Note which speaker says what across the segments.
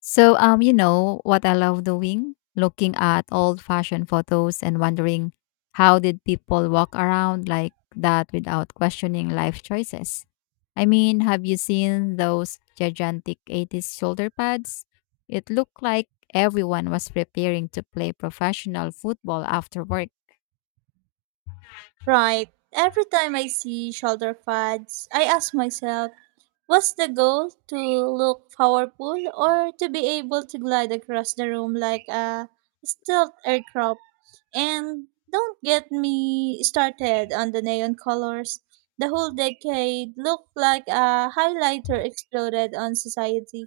Speaker 1: You know what I love doing? Looking at old fashioned photos and wondering how did people walk around like that without questioning life choices? I mean, have you seen those gigantic 80s shoulder pads? It looked like everyone was preparing to play professional football after work.
Speaker 2: Right. Every time I see shoulder pads, I ask myself, what's the goal? To look powerful or to be able to glide across the room like a stealth aircraft? And don't get me started on the neon colors. The whole decade looked like a highlighter exploded on society.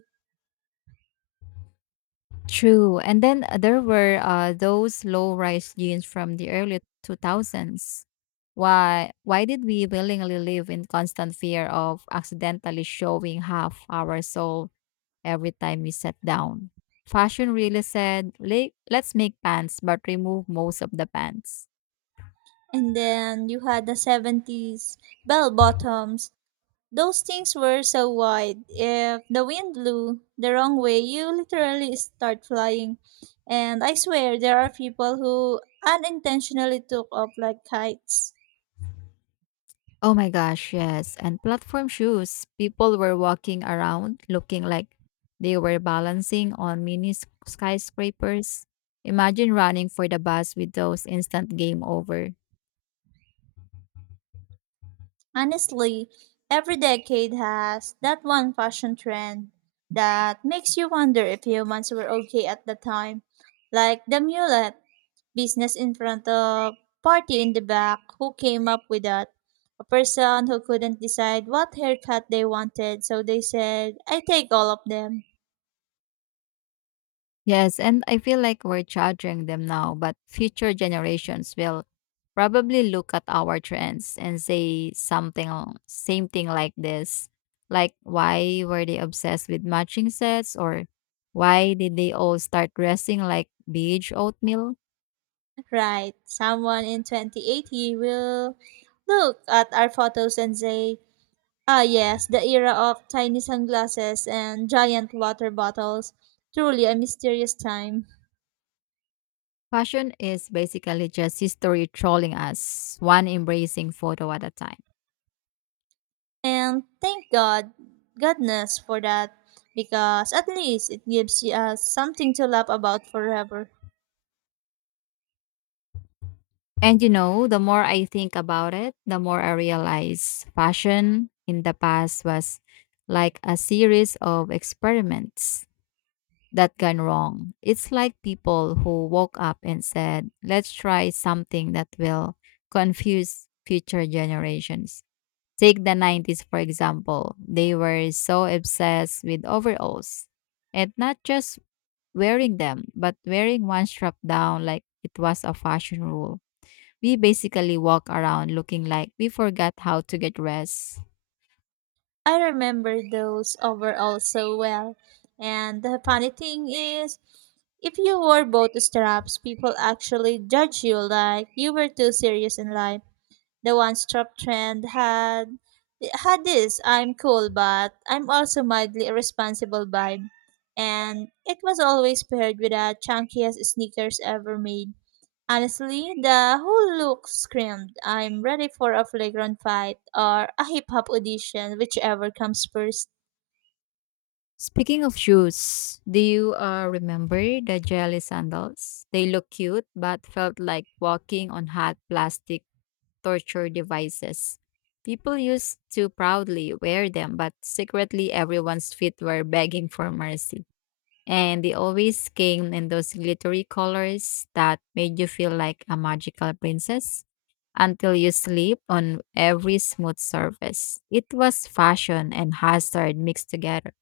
Speaker 1: True. And then there were those low-rise jeans from the early 2000s. Why did we willingly live in constant fear of accidentally showing half our soul every time we sat down? Fashion really said, Let's make pants but remove most of the pants."
Speaker 2: And then you had the 70s bell bottoms. Those things were so wide. If the wind blew the wrong way, you literally start flying. And I swear there are people who unintentionally took off like kites.
Speaker 1: Oh my gosh, yes. And platform shoes. People were walking around looking like they were balancing on mini skyscrapers. Imagine running for the bus with those. Instant game over.
Speaker 2: Honestly, every decade has that one fashion trend that makes you wonder if humans were okay at the time. Like the mullet, business in front of, party in the back, who came up with that? A person who couldn't decide what haircut they wanted, so they said, I take all of them.
Speaker 1: Yes, and I feel like we're charging them now, but future generations will probably look at our trends and say something same thing like this. Like, why were they obsessed with matching sets, or why did they all start dressing like beige oatmeal?
Speaker 2: Right, someone in 2080 will look at our photos and say, ah, yes, the era of tiny sunglasses and giant water bottles. Truly a mysterious time.
Speaker 1: Fashion is basically just history trolling us, one embracing photo at a time.
Speaker 2: And thank God, goodness for that, because at least it gives us something to laugh about forever.
Speaker 1: The more I think about it, the more I realize fashion in the past was like a series of experiments that gone wrong. It's like people who woke up and said, let's try something that will confuse future generations. Take the 90s, for example. They were so obsessed with overalls, and not just wearing them, but wearing one strap down like it was a fashion rule. We basically walk around looking like we forgot how to get dressed.
Speaker 2: I remember those overall so well. And the funny thing is, if you wore both straps, people actually judge you like you were too serious in life. The one strap trend had this I'm cool but I'm also mildly irresponsible vibe. And it was always paired with the chunkiest sneakers ever made. Honestly, the whole look screamed, I'm ready for a flagrant fight or a hip hop audition, whichever comes first.
Speaker 1: Speaking of shoes, do you remember the jelly sandals? They look cute but felt like walking on hot plastic torture devices. People used to proudly wear them, but secretly everyone's feet were begging for mercy. And they always came in those glittery colors that made you feel like a magical princess until you sleep on every smooth surface. It was fashion and hazard mixed together.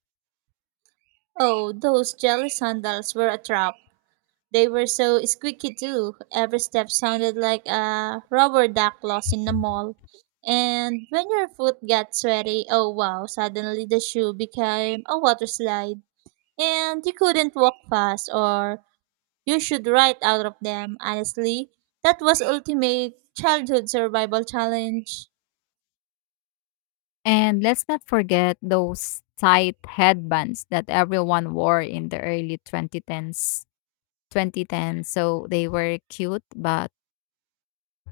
Speaker 2: Oh, those jelly sandals were a trap. They were so squeaky too. Every step sounded like a rubber duck lost in the mall. And when your foot got sweaty, oh wow, suddenly the shoe became a water slide. And you couldn't walk fast or you should right out of them. Honestly, that was ultimate childhood survival challenge.
Speaker 1: And let's not forget those tight headbands that everyone wore in the early 2010s. 2010. So they were cute, but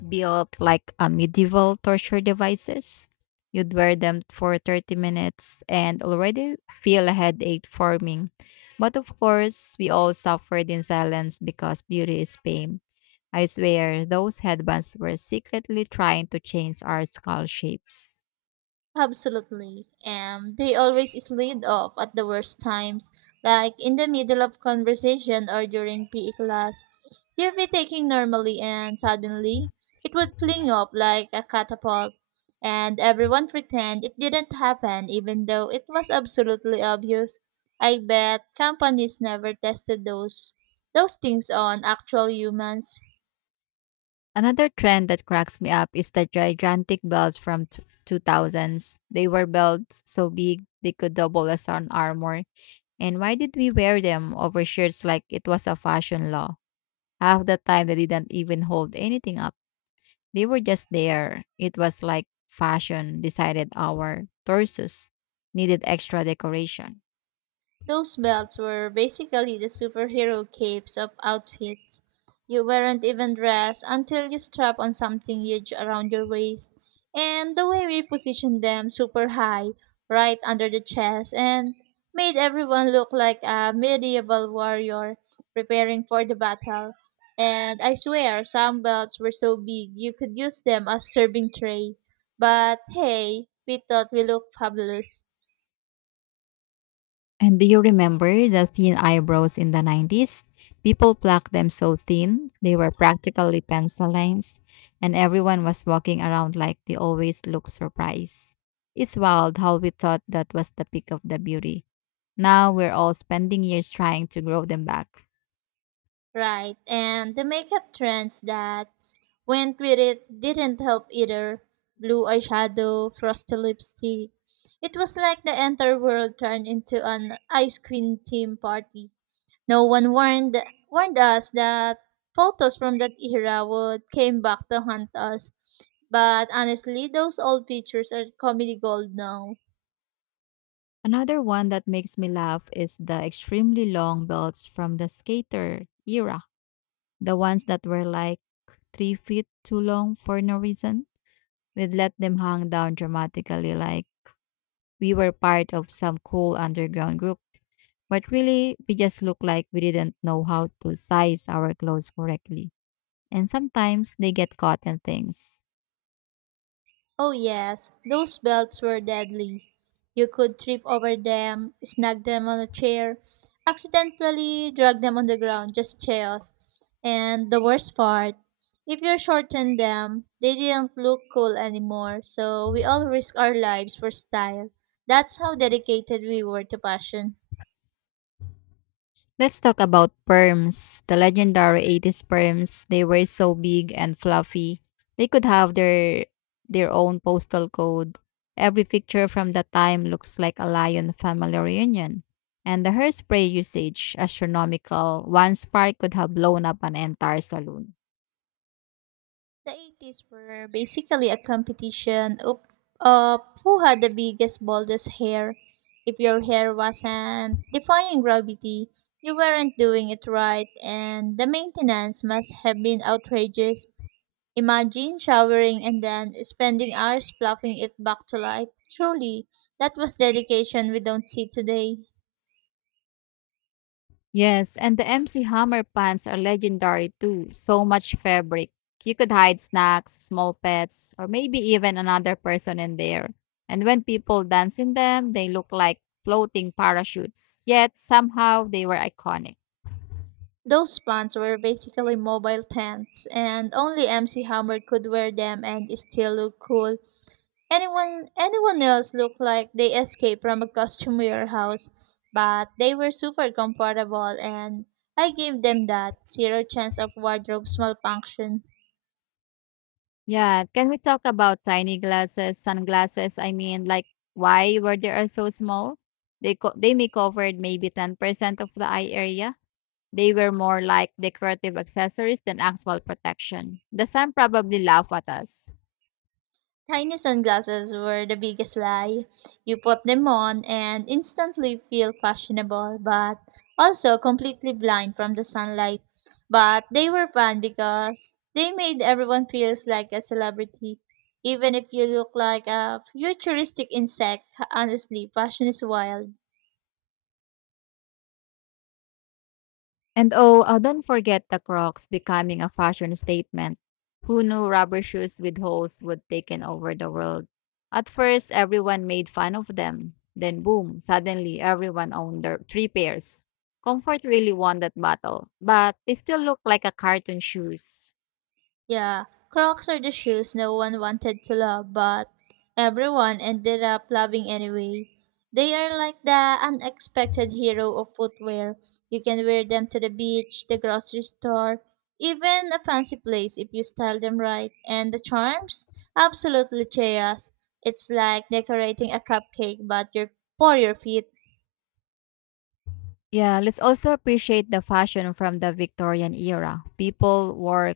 Speaker 1: built like a medieval torture devices. You'd wear them for 30 minutes and already feel a headache forming. But of course, we all suffered in silence because beauty is pain. I swear, those headbands were secretly trying to change our skull shapes.
Speaker 2: Absolutely. And they always slid off at the worst times, like in the middle of conversation or during PE class. You'd be taking normally and suddenly it would fling up like a catapult. And everyone pretend it didn't happen even though it was absolutely obvious. I bet companies never tested those things on actual humans.
Speaker 1: Another trend that cracks me up is the gigantic belts from 2000s. They were belts so big they could double as an armor. And why did we wear them over shirts like it was a fashion law? Half the time, they didn't even hold anything up. They were just there. It was like fashion decided our torsos needed extra decoration.
Speaker 2: Those belts were basically the superhero capes of outfits. You weren't even dressed until you strap on something huge around your waist. And the way we positioned them super high, right under the chest, and made everyone look like a medieval warrior preparing for the battle. And I swear, some belts were so big you could use them as serving tray. But hey, we thought we looked fabulous.
Speaker 1: And do you remember the thin eyebrows in the 90s? People plucked them so thin, they were practically pencil lines, and everyone was walking around like they always look surprised. It's wild how we thought that was the peak of the beauty. Now we're all spending years trying to grow them back.
Speaker 2: Right, and the makeup trends that went with it didn't help either. Blue eyeshadow, frosty lipstick. It was like the entire world turned into an ice cream theme party. No one warned us that photos from that era would came back to haunt us. But honestly, those old pictures are comedy gold now.
Speaker 1: Another one that makes me laugh is the extremely long belts from the skater era, the ones that were like 3 feet too long for no reason. We'd let them hang down dramatically like we were part of some cool underground group. But really, we just looked like we didn't know how to size our clothes correctly. And sometimes they get caught in things.
Speaker 2: Oh, yes, those belts were deadly. You could trip over them, snag them on a chair, accidentally drag them on the ground, just chaos. And the worst part, if you shortened them, they didn't look cool anymore, so we all risked our lives for style. That's how dedicated we were to fashion.
Speaker 1: Let's talk about perms. The legendary 80s perms, they were so big and fluffy. They could have their own postal code. Every picture from that time looks like a lion family reunion. And the hairspray usage, astronomical. One spark could have blown up an entire saloon.
Speaker 2: The 80s were basically a competition of who had the biggest, boldest hair. If your hair wasn't defying gravity, you weren't doing it right, and the maintenance must have been outrageous. Imagine showering and then spending hours plucking it back to life. Truly, that was dedication we don't see today.
Speaker 1: Yes, and the MC Hammer pants are legendary too. So much fabric. You could hide snacks, small pets, or maybe even another person in there. And when people dance in them, they look like floating parachutes. Yet somehow they were iconic.
Speaker 2: Those pants were basically mobile tents, and only MC Hammer could wear them and still look cool. Anyone else looked like they escaped from a costume warehouse, but they were super comfortable and I gave them that zero chance of wardrobe malfunction.
Speaker 1: Yeah, can we talk about tiny glasses, sunglasses? I mean, like, why were they are so small? They may covered maybe 10% of the eye area. They were more like decorative accessories than actual protection. The sun probably laughed at us.
Speaker 2: Tiny sunglasses were the biggest lie. You put them on and instantly feel fashionable, but also completely blind from the sunlight. But they were fun because they made everyone feels like a celebrity. Even if you look like a futuristic insect, honestly, fashion is wild.
Speaker 1: And oh, don't forget the Crocs becoming a fashion statement. Who knew rubber shoes with holes would take over the world? At first, everyone made fun of them. Then, boom, suddenly everyone owned their three pairs. Comfort really won that battle, but they still look like a cartoon shoes.
Speaker 2: Yeah, Crocs are the shoes no one wanted to love, but everyone ended up loving anyway. They are like the unexpected hero of footwear. You can wear them to the beach, the grocery store, even a fancy place if you style them right. And the charms? Absolutely chaos. It's like decorating a cupcake, but you for your feet.
Speaker 1: Yeah, let's also appreciate the fashion from the Victorian era. People wore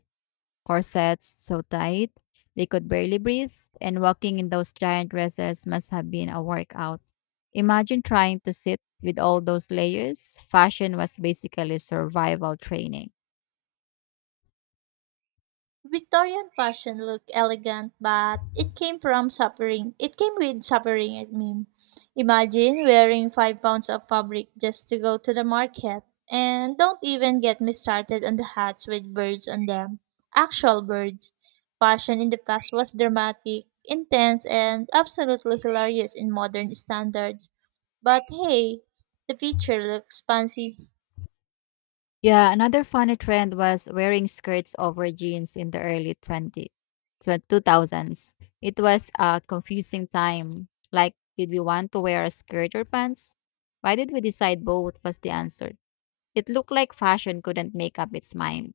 Speaker 1: corsets so tight they could barely breathe, and walking in those giant dresses must have been a workout. Imagine trying to sit with all those layers. Fashion was basically survival training.
Speaker 2: Victorian fashion looked elegant, but it came from suffering. It came with suffering, I mean. Imagine wearing 5 pounds of fabric just to go to the market. And don't even get me started on the hats with birds on them. Actual birds. Fashion in the past was dramatic, intense, and absolutely hilarious in modern standards. But hey, the future looks fancy.
Speaker 1: Yeah, another funny trend was wearing skirts over jeans in the early 2000s. It was a confusing time. Like, did we want to wear a skirt or pants? Why did we decide both was the answer? It looked like fashion couldn't make up its mind.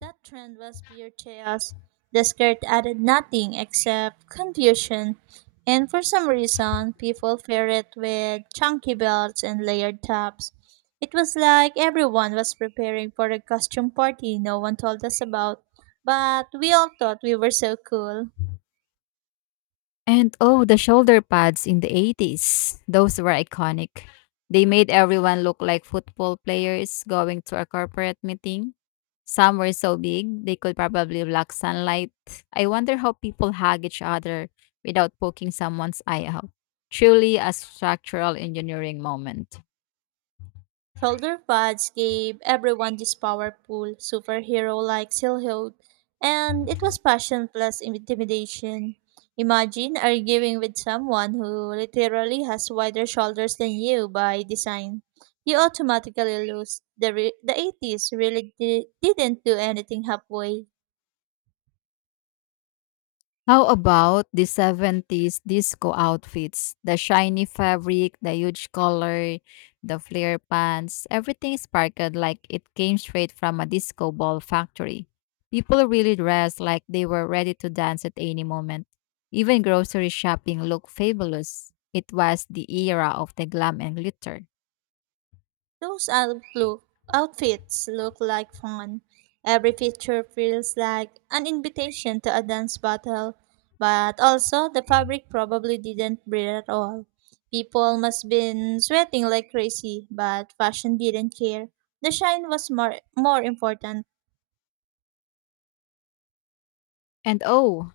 Speaker 2: That trend was pure chaos. The skirt added nothing except confusion, and for some reason, people paired it with chunky belts and layered tops. It was like everyone was preparing for a costume party no one told us about, but we all thought we were so cool.
Speaker 1: And oh, the shoulder pads in the 80s. Those were iconic. They made everyone look like football players going to a corporate meeting. Some were so big, they could probably block sunlight. I wonder how people hug each other without poking someone's eye out. Truly a structural engineering moment.
Speaker 2: Shoulder pads gave everyone this powerful, superhero like silhouette, and it was passion plus intimidation. Imagine arguing with someone who literally has wider shoulders than you by design. You automatically lose. The 80s really didn't do anything halfway.
Speaker 1: How about the 70s disco outfits? The shiny fabric, the huge collar, the flare pants, everything sparkled like it came straight from a disco ball factory. People really dressed like they were ready to dance at any moment. Even grocery shopping looked fabulous. It was the era of the glam and glitter.
Speaker 2: Those outlook outfits look like fun. Every picture feels like an invitation to a dance battle, but also the fabric probably didn't breathe at all. People must been sweating like crazy, but fashion didn't care. The shine was more important.
Speaker 1: And oh,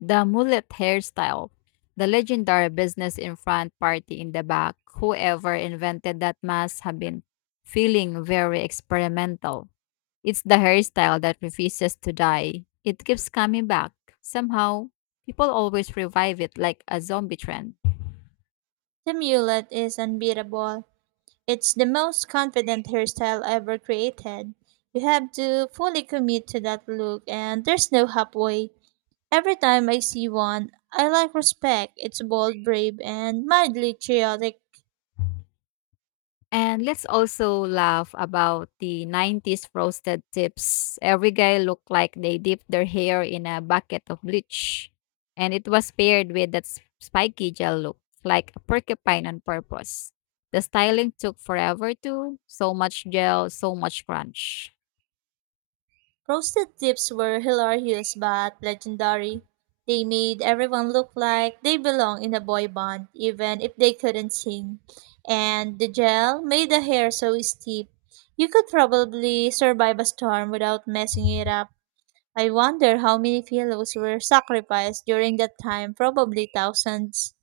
Speaker 1: the mullet hairstyle. The legendary business in front, party in the back. Whoever invented that must have been feeling very experimental. It's the hairstyle that refuses to die. It keeps coming back. Somehow, people always revive it like a zombie trend.
Speaker 2: The mullet is unbeatable. It's the most confident hairstyle ever created. You have to fully commit to that look and there's no halfway. Every time I see one, I like respect. It's bold, brave, and mildly chaotic.
Speaker 1: And let's also laugh about the 90s frosted tips. Every guy looked like they dipped their hair in a bucket of bleach. And it was paired with that spiky gel look, like a porcupine on purpose. The styling took forever too. So much gel, so much crunch.
Speaker 2: Roasted tips were hilarious but legendary. They made everyone look like they belong in a boy band, even if they couldn't sing. And the gel made the hair so steep. You could probably survive a storm without messing it up. I wonder how many fellows were sacrificed during that time, probably thousands.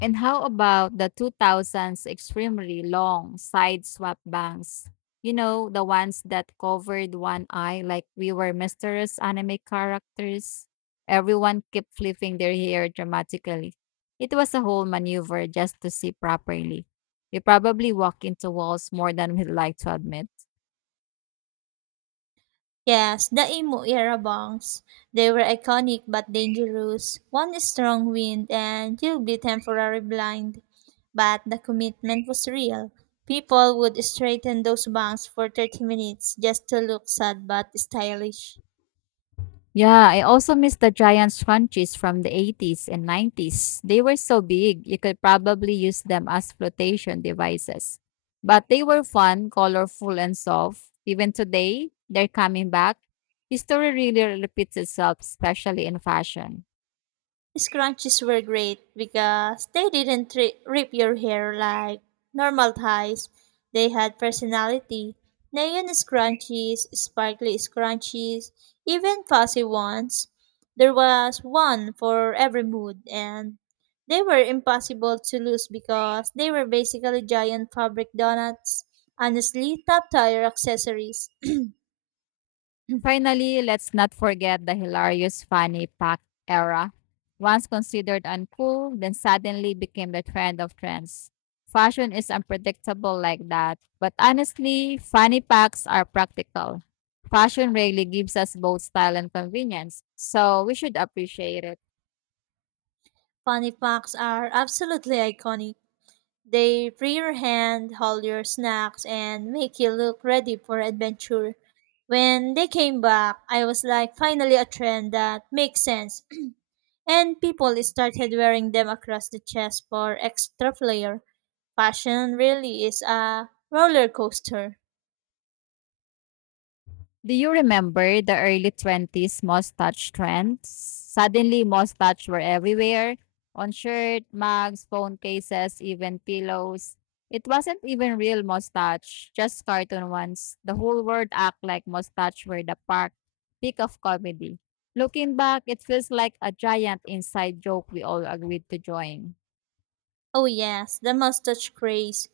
Speaker 1: And how about the 2000s extremely long side swap bangs? You know, the ones that covered one eye like we were mysterious anime characters. Everyone kept flipping their hair dramatically. It was a whole maneuver just to see properly. We probably walk into walls more than we'd like to admit.
Speaker 2: Yes, the Imo era bongs. They were iconic but dangerous. One strong wind and you'll be temporarily blind. But the commitment was real. People would straighten those bongs for 30 minutes just to look sad but stylish.
Speaker 1: Yeah, I also miss the Giants scrunchies from the 80s and 90s. They were so big, you could probably use them as flotation devices. But they were fun, colorful, and soft. Even today, they're coming back. History really repeats itself, especially in fashion.
Speaker 2: Scrunchies were great because they didn't rip your hair like normal ties. They had personality. Neon scrunchies, sparkly scrunchies, even fuzzy ones. There was one for every mood, and they were impossible to lose because they were basically giant fabric donuts. Honestly, top tier accessories.
Speaker 1: Finally, let's not forget the hilarious funny pack era. Once considered uncool, then suddenly became the trend of trends. Fashion is unpredictable like that, but honestly, funny packs are practical. Fashion really gives us both style and convenience, so we should appreciate it.
Speaker 2: Funny facts are absolutely iconic. They free your hand, hold your snacks, and make you look ready for adventure. When they came back, I was like, finally a trend that makes sense. And people started wearing them across the chest for extra flair. Fashion really is a roller coaster.
Speaker 1: Do you remember the early 20s mustache trends? Suddenly, mustache were everywhere, on shirt, mugs, phone cases, even pillows. It wasn't even real mustache, just cartoon ones. The whole world act like mustache were the park peak of comedy. Looking back, it feels like a giant inside joke we all agreed to join.
Speaker 2: Oh, yes, the mustache craze.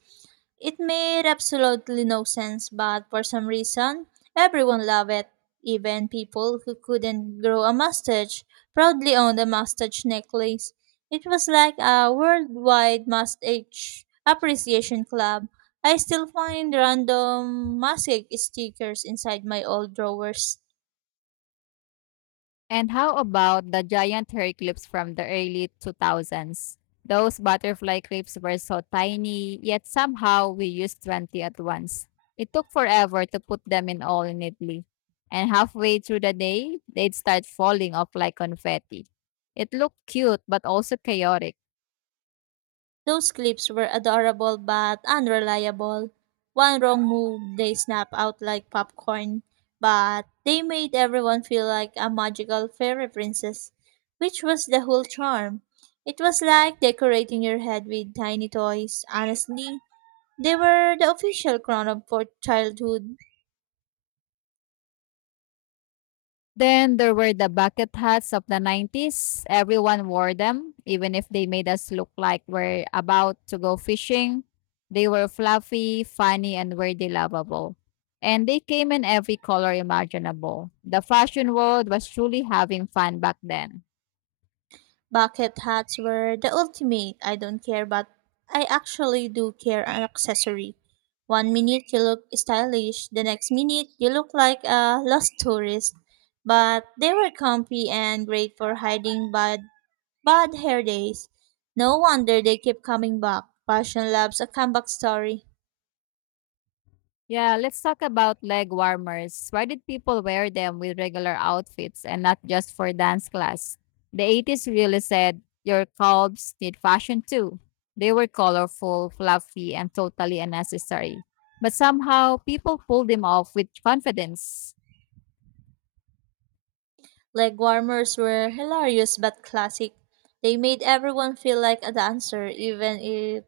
Speaker 2: It made absolutely no sense, but for some reason, everyone loved it. Even people who couldn't grow a mustache proudly owned a mustache necklace. It was like a worldwide mustache appreciation club. I still find random mustache stickers inside my old drawers.
Speaker 1: And how about the giant hair clips from the early 2000s? Those butterfly clips were so tiny, yet somehow we used 20 at once. It took forever to put them in all neatly. And halfway through the day, they'd start falling off like confetti. It looked cute, but also chaotic.
Speaker 2: Those clips were adorable but unreliable. One wrong move, they snap out like popcorn, but they made everyone feel like a magical fairy princess, which was the whole charm. It was like decorating your head with tiny toys. Honestly, they were the official crown of for childhood.
Speaker 1: Then there were the bucket hats of the 90s. Everyone wore them, even if they made us look like we're about to go fishing. They were fluffy, funny, and weirdly lovable. And they came in every color imaginable. The fashion world was truly having fun back then.
Speaker 2: Bucket hats were the ultimate I don't care but I actually do care an accessory. One minute you look stylish, the next minute you look like a lost tourist. But they were comfy and great for hiding bad hair days. No wonder they keep coming back. Fashion loves a comeback story.
Speaker 1: Yeah, let's talk about leg warmers. Why did people wear them with regular outfits and not just for dance class? The 80s really said your calves need fashion too. They were colorful, fluffy, and totally unnecessary. But somehow people pulled them off with confidence.
Speaker 2: Leg warmers were hilarious but classic. They made everyone feel like a dancer even if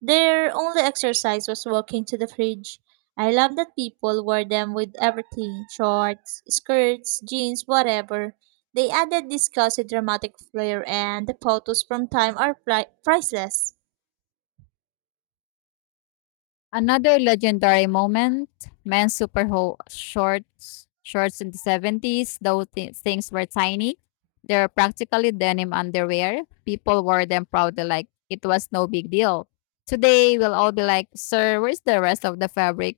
Speaker 2: their only exercise was walking to the fridge. I love that people wore them with everything shorts, skirts, jeans, whatever. They added this cozy dramatic flair, and the photos from time are priceless.
Speaker 1: Another legendary moment, men's super shorts in the 70s, though things were tiny. They were practically denim underwear. People wore them proudly like it was no big deal. Today, we'll all be like, sir, where's the rest of the fabric?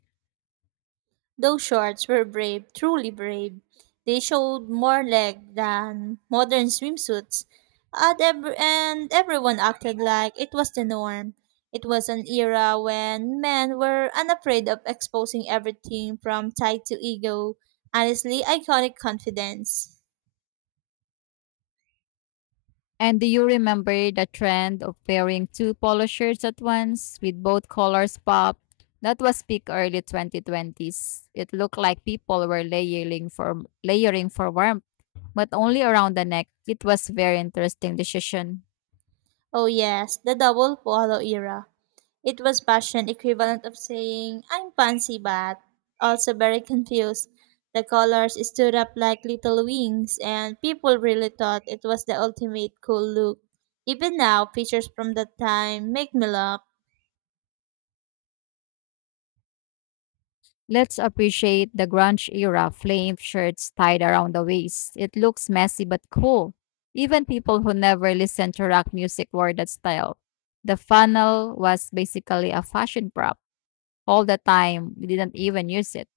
Speaker 2: Those shorts were brave, truly brave. They showed more leg than modern swimsuits, and everyone acted like it was the norm. It was an era when men were unafraid of exposing everything from tight to ego. Honestly, iconic confidence.
Speaker 1: And do you remember the trend of wearing two polo shirts at once with both colors pop? That was peak early 2020s. It looked like people were layering for warmth, but only around the neck. It was very interesting decision.
Speaker 2: Oh yes, the double polo era. It was fashion equivalent of saying, I'm fancy but also very confused. The colors stood up like little wings and people really thought it was the ultimate cool look. Even now, pictures from that time make me laugh.
Speaker 1: Let's appreciate the grunge era flame shirts tied around the waist. It looks messy but cool. Even people who never listened to rock music wore that style. The funnel was basically a fashion prop all the time. We didn't even use it.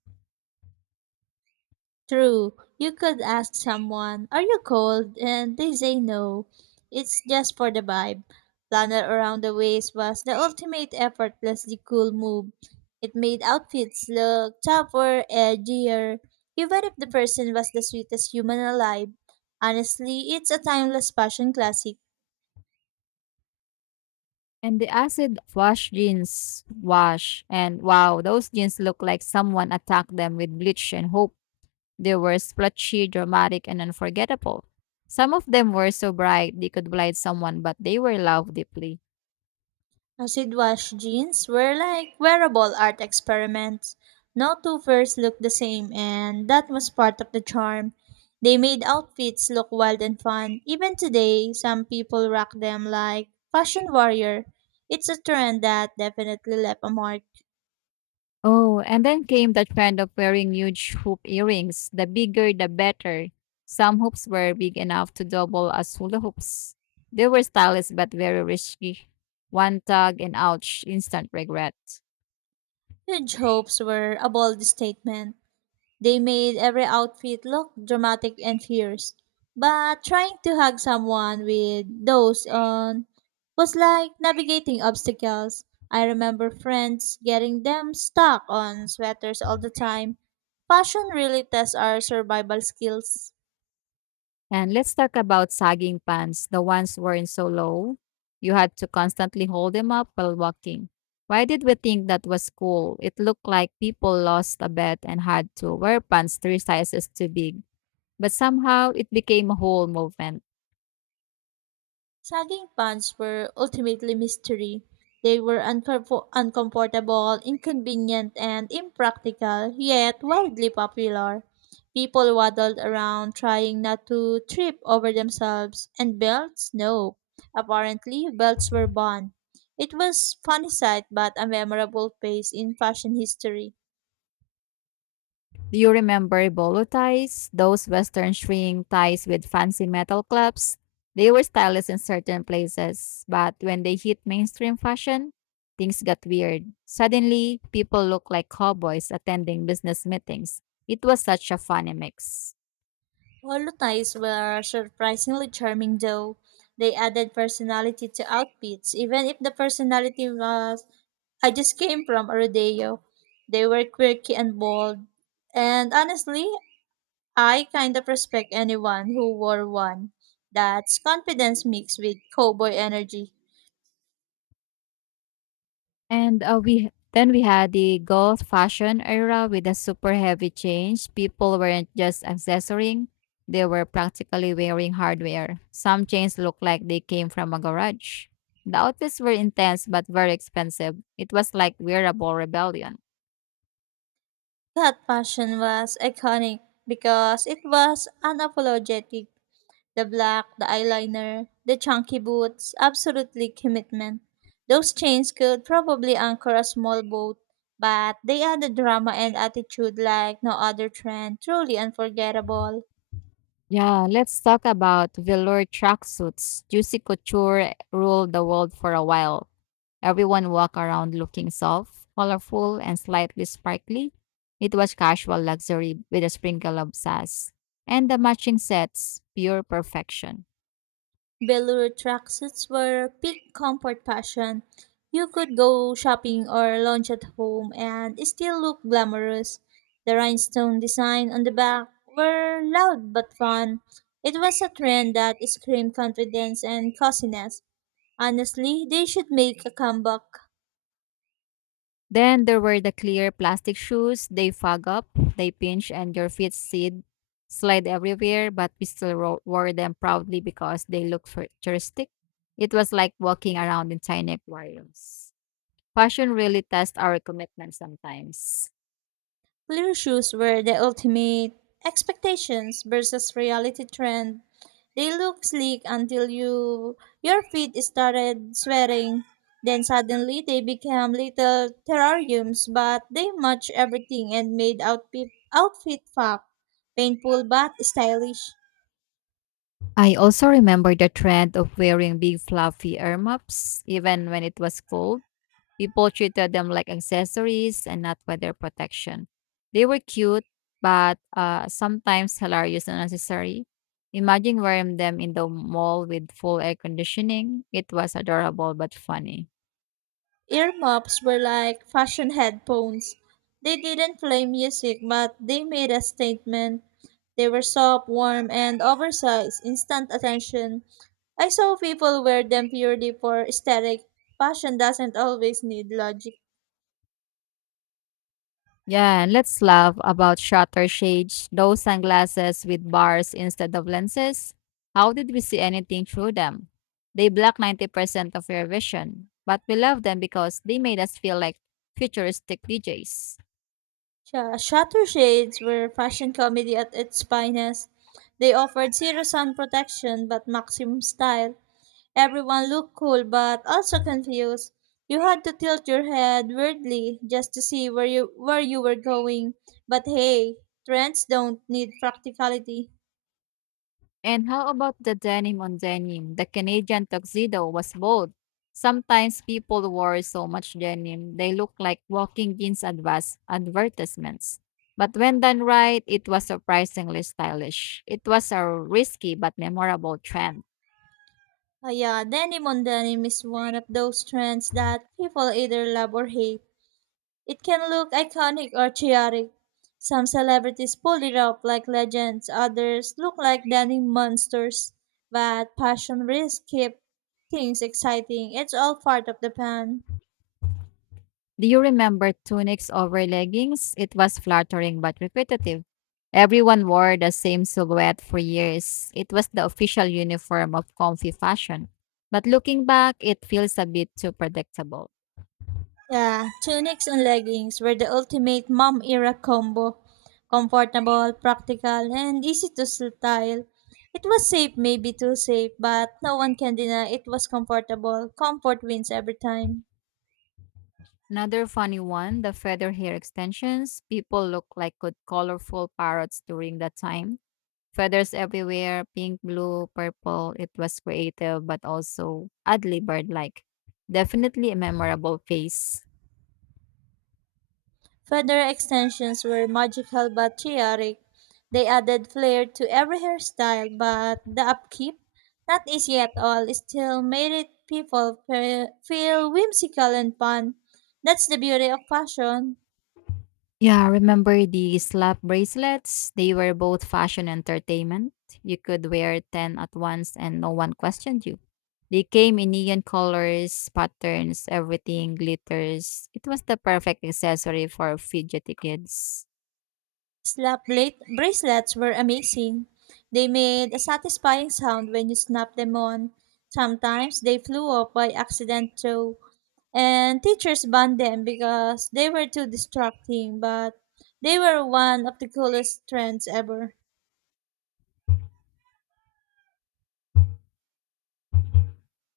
Speaker 2: True, you could ask someone, are you cold? And they say no. It's just for the vibe. Flannel around the waist was the ultimate effortlessly cool move. It made outfits look tougher, edgier, even if the person was the sweetest human alive. Honestly, it's a timeless fashion classic.
Speaker 1: And the acid wash jeans wash. And wow, those jeans look like someone attacked them with bleach and hope they were splotchy, dramatic, and unforgettable. Some of them were so bright they could blind someone, but they were loved deeply.
Speaker 2: Acid wash jeans were like wearable art experiments. No two pairs looked the same, and that was part of the charm. They made outfits look wild and fun. Even today, some people rock them like fashion warrior. It's a trend that definitely left a mark.
Speaker 1: Oh, and then came the trend of wearing huge hoop earrings. The bigger, the better. Some hoops were big enough to double as hula hoops. They were stylish but very risky. One tug and ouch, instant regret.
Speaker 2: Huge hopes were a bold statement. They made every outfit look dramatic and fierce. But trying to hug someone with those on was like navigating obstacles. I remember friends getting them stuck on sweaters all the time. Fashion really tests our survival skills.
Speaker 1: And let's talk about sagging pants, the ones worn so low you had to constantly hold them up while walking. Why did we think that was cool? It looked like people lost a bet and had to wear pants three sizes too big, but somehow it became a whole movement.
Speaker 2: Sagging pants were ultimately mystery. They were uncomfortable, inconvenient, and impractical, yet wildly popular. People waddled around trying not to trip over themselves, and belts? No. Apparently, belts were banned. It was funny sight but a memorable phase in fashion history.
Speaker 1: Do you remember bolo ties? Those Western string ties with fancy metal clubs? They were stylish in certain places, but when they hit mainstream fashion, things got weird. Suddenly, people look like cowboys attending business meetings. It was such a funny mix.
Speaker 2: Polo ties were surprisingly charming though. They added personality to outfits, even if the personality was I just came from a rodeo. They were quirky and bold. And honestly, I kind of respect anyone who wore one. That's confidence mixed with cowboy energy.
Speaker 1: And we then we had the goth fashion era with a super heavy change. People weren't just accessorying; they were practically wearing hardware. Some chains looked like they came from a garage. The outfits were intense but very expensive. It was like wearable rebellion.
Speaker 2: That fashion was iconic because it was unapologetic. The black, the eyeliner, the chunky boots, absolutely commitment. Those chains could probably anchor a small boat, but they added drama and attitude like no other trend, truly unforgettable.
Speaker 1: Yeah, let's talk about velour tracksuits. Juicy Couture ruled the world for a while. Everyone walked around looking soft, colorful, and slightly sparkly. It was casual luxury with a sprinkle of sass. And the matching sets, pure perfection.
Speaker 2: Velour tracksuits were peak comfort fashion. You could go shopping or lounge at home and still look glamorous. The rhinestone design on the back were loud but fun. It was a trend that screamed confidence and coziness. Honestly, they should make a comeback.
Speaker 1: Then there were the clear plastic shoes. They fog up, they pinch, and your feet seed slide everywhere, but we still wore them proudly because they look futuristic. It was like walking around in tiny aquariums. Fashion really tests our commitment sometimes.
Speaker 2: Blue shoes were the ultimate expectations versus reality trend. They look sleek until you your feet started sweating. Then suddenly they became little terrariums, but they match everything and made outfit fab. Painful but stylish.
Speaker 1: I also remember the trend of wearing big fluffy earmuffs, even when it was cold. People treated them like accessories and not for their protection. They were cute, but sometimes hilarious and unnecessary. Imagine wearing them in the mall with full air conditioning. It was adorable but funny.
Speaker 2: Earmuffs were like fashion headphones. They didn't play music, but they made a statement. They were soft, warm, and oversized, instant attention. I saw people wear them purely for aesthetic. Fashion doesn't always need logic.
Speaker 1: Yeah, and let's laugh about shutter shades, those sunglasses with bars instead of lenses. How did we see anything through them? They block 90% of your vision, but we love them because they made us feel like futuristic DJs.
Speaker 2: Shutter shades were fashion comedy at its finest. They offered zero sun protection but maximum style. Everyone looked cool but also confused. You had to tilt your head weirdly just to see where you were going. But hey, trends don't need practicality.
Speaker 1: And how about the denim on denim? The Canadian tuxedo was bold. Sometimes people wore so much denim, they look like walking jeans advertisements. But when done right, it was surprisingly stylish. It was a risky but memorable trend.
Speaker 2: Ah yeah, denim on denim is one of those trends that people either love or hate. It can look iconic or chaotic. Some celebrities pull it off like legends, others look like denim monsters. But passion risks keep things exciting. It's all part of the plan.
Speaker 1: Do you remember tunics over leggings? It was flattering but repetitive. Everyone wore the same silhouette for years. It was the official uniform of comfy fashion. But looking back, it feels a bit too predictable.
Speaker 2: Yeah, tunics and leggings were the ultimate mom era combo. Comfortable, practical, and easy to style. It was safe, maybe too safe, but no one can deny it was comfortable. Comfort wins every time.
Speaker 1: Another funny one, the feather hair extensions. People looked like good colorful parrots during that time. Feathers everywhere, pink, blue, purple. It was creative but also oddly bird-like. Definitely a memorable face.
Speaker 2: Feather extensions were magical but chaotic. They added flair to every hairstyle, but the upkeep, not easy at all, still made it people feel whimsical and fun. That's the beauty of fashion.
Speaker 1: Yeah, remember the slap bracelets? They were both fashion and entertainment. You could wear 10 at once and no one questioned you. They came in neon colors, patterns, everything glitters. It was the perfect accessory for fidgety kids.
Speaker 2: Slap-late bracelets were amazing. They made a satisfying sound when you snapped them on. Sometimes they flew off by accident too, and teachers banned them because they were too distracting, but they were one of the coolest trends ever.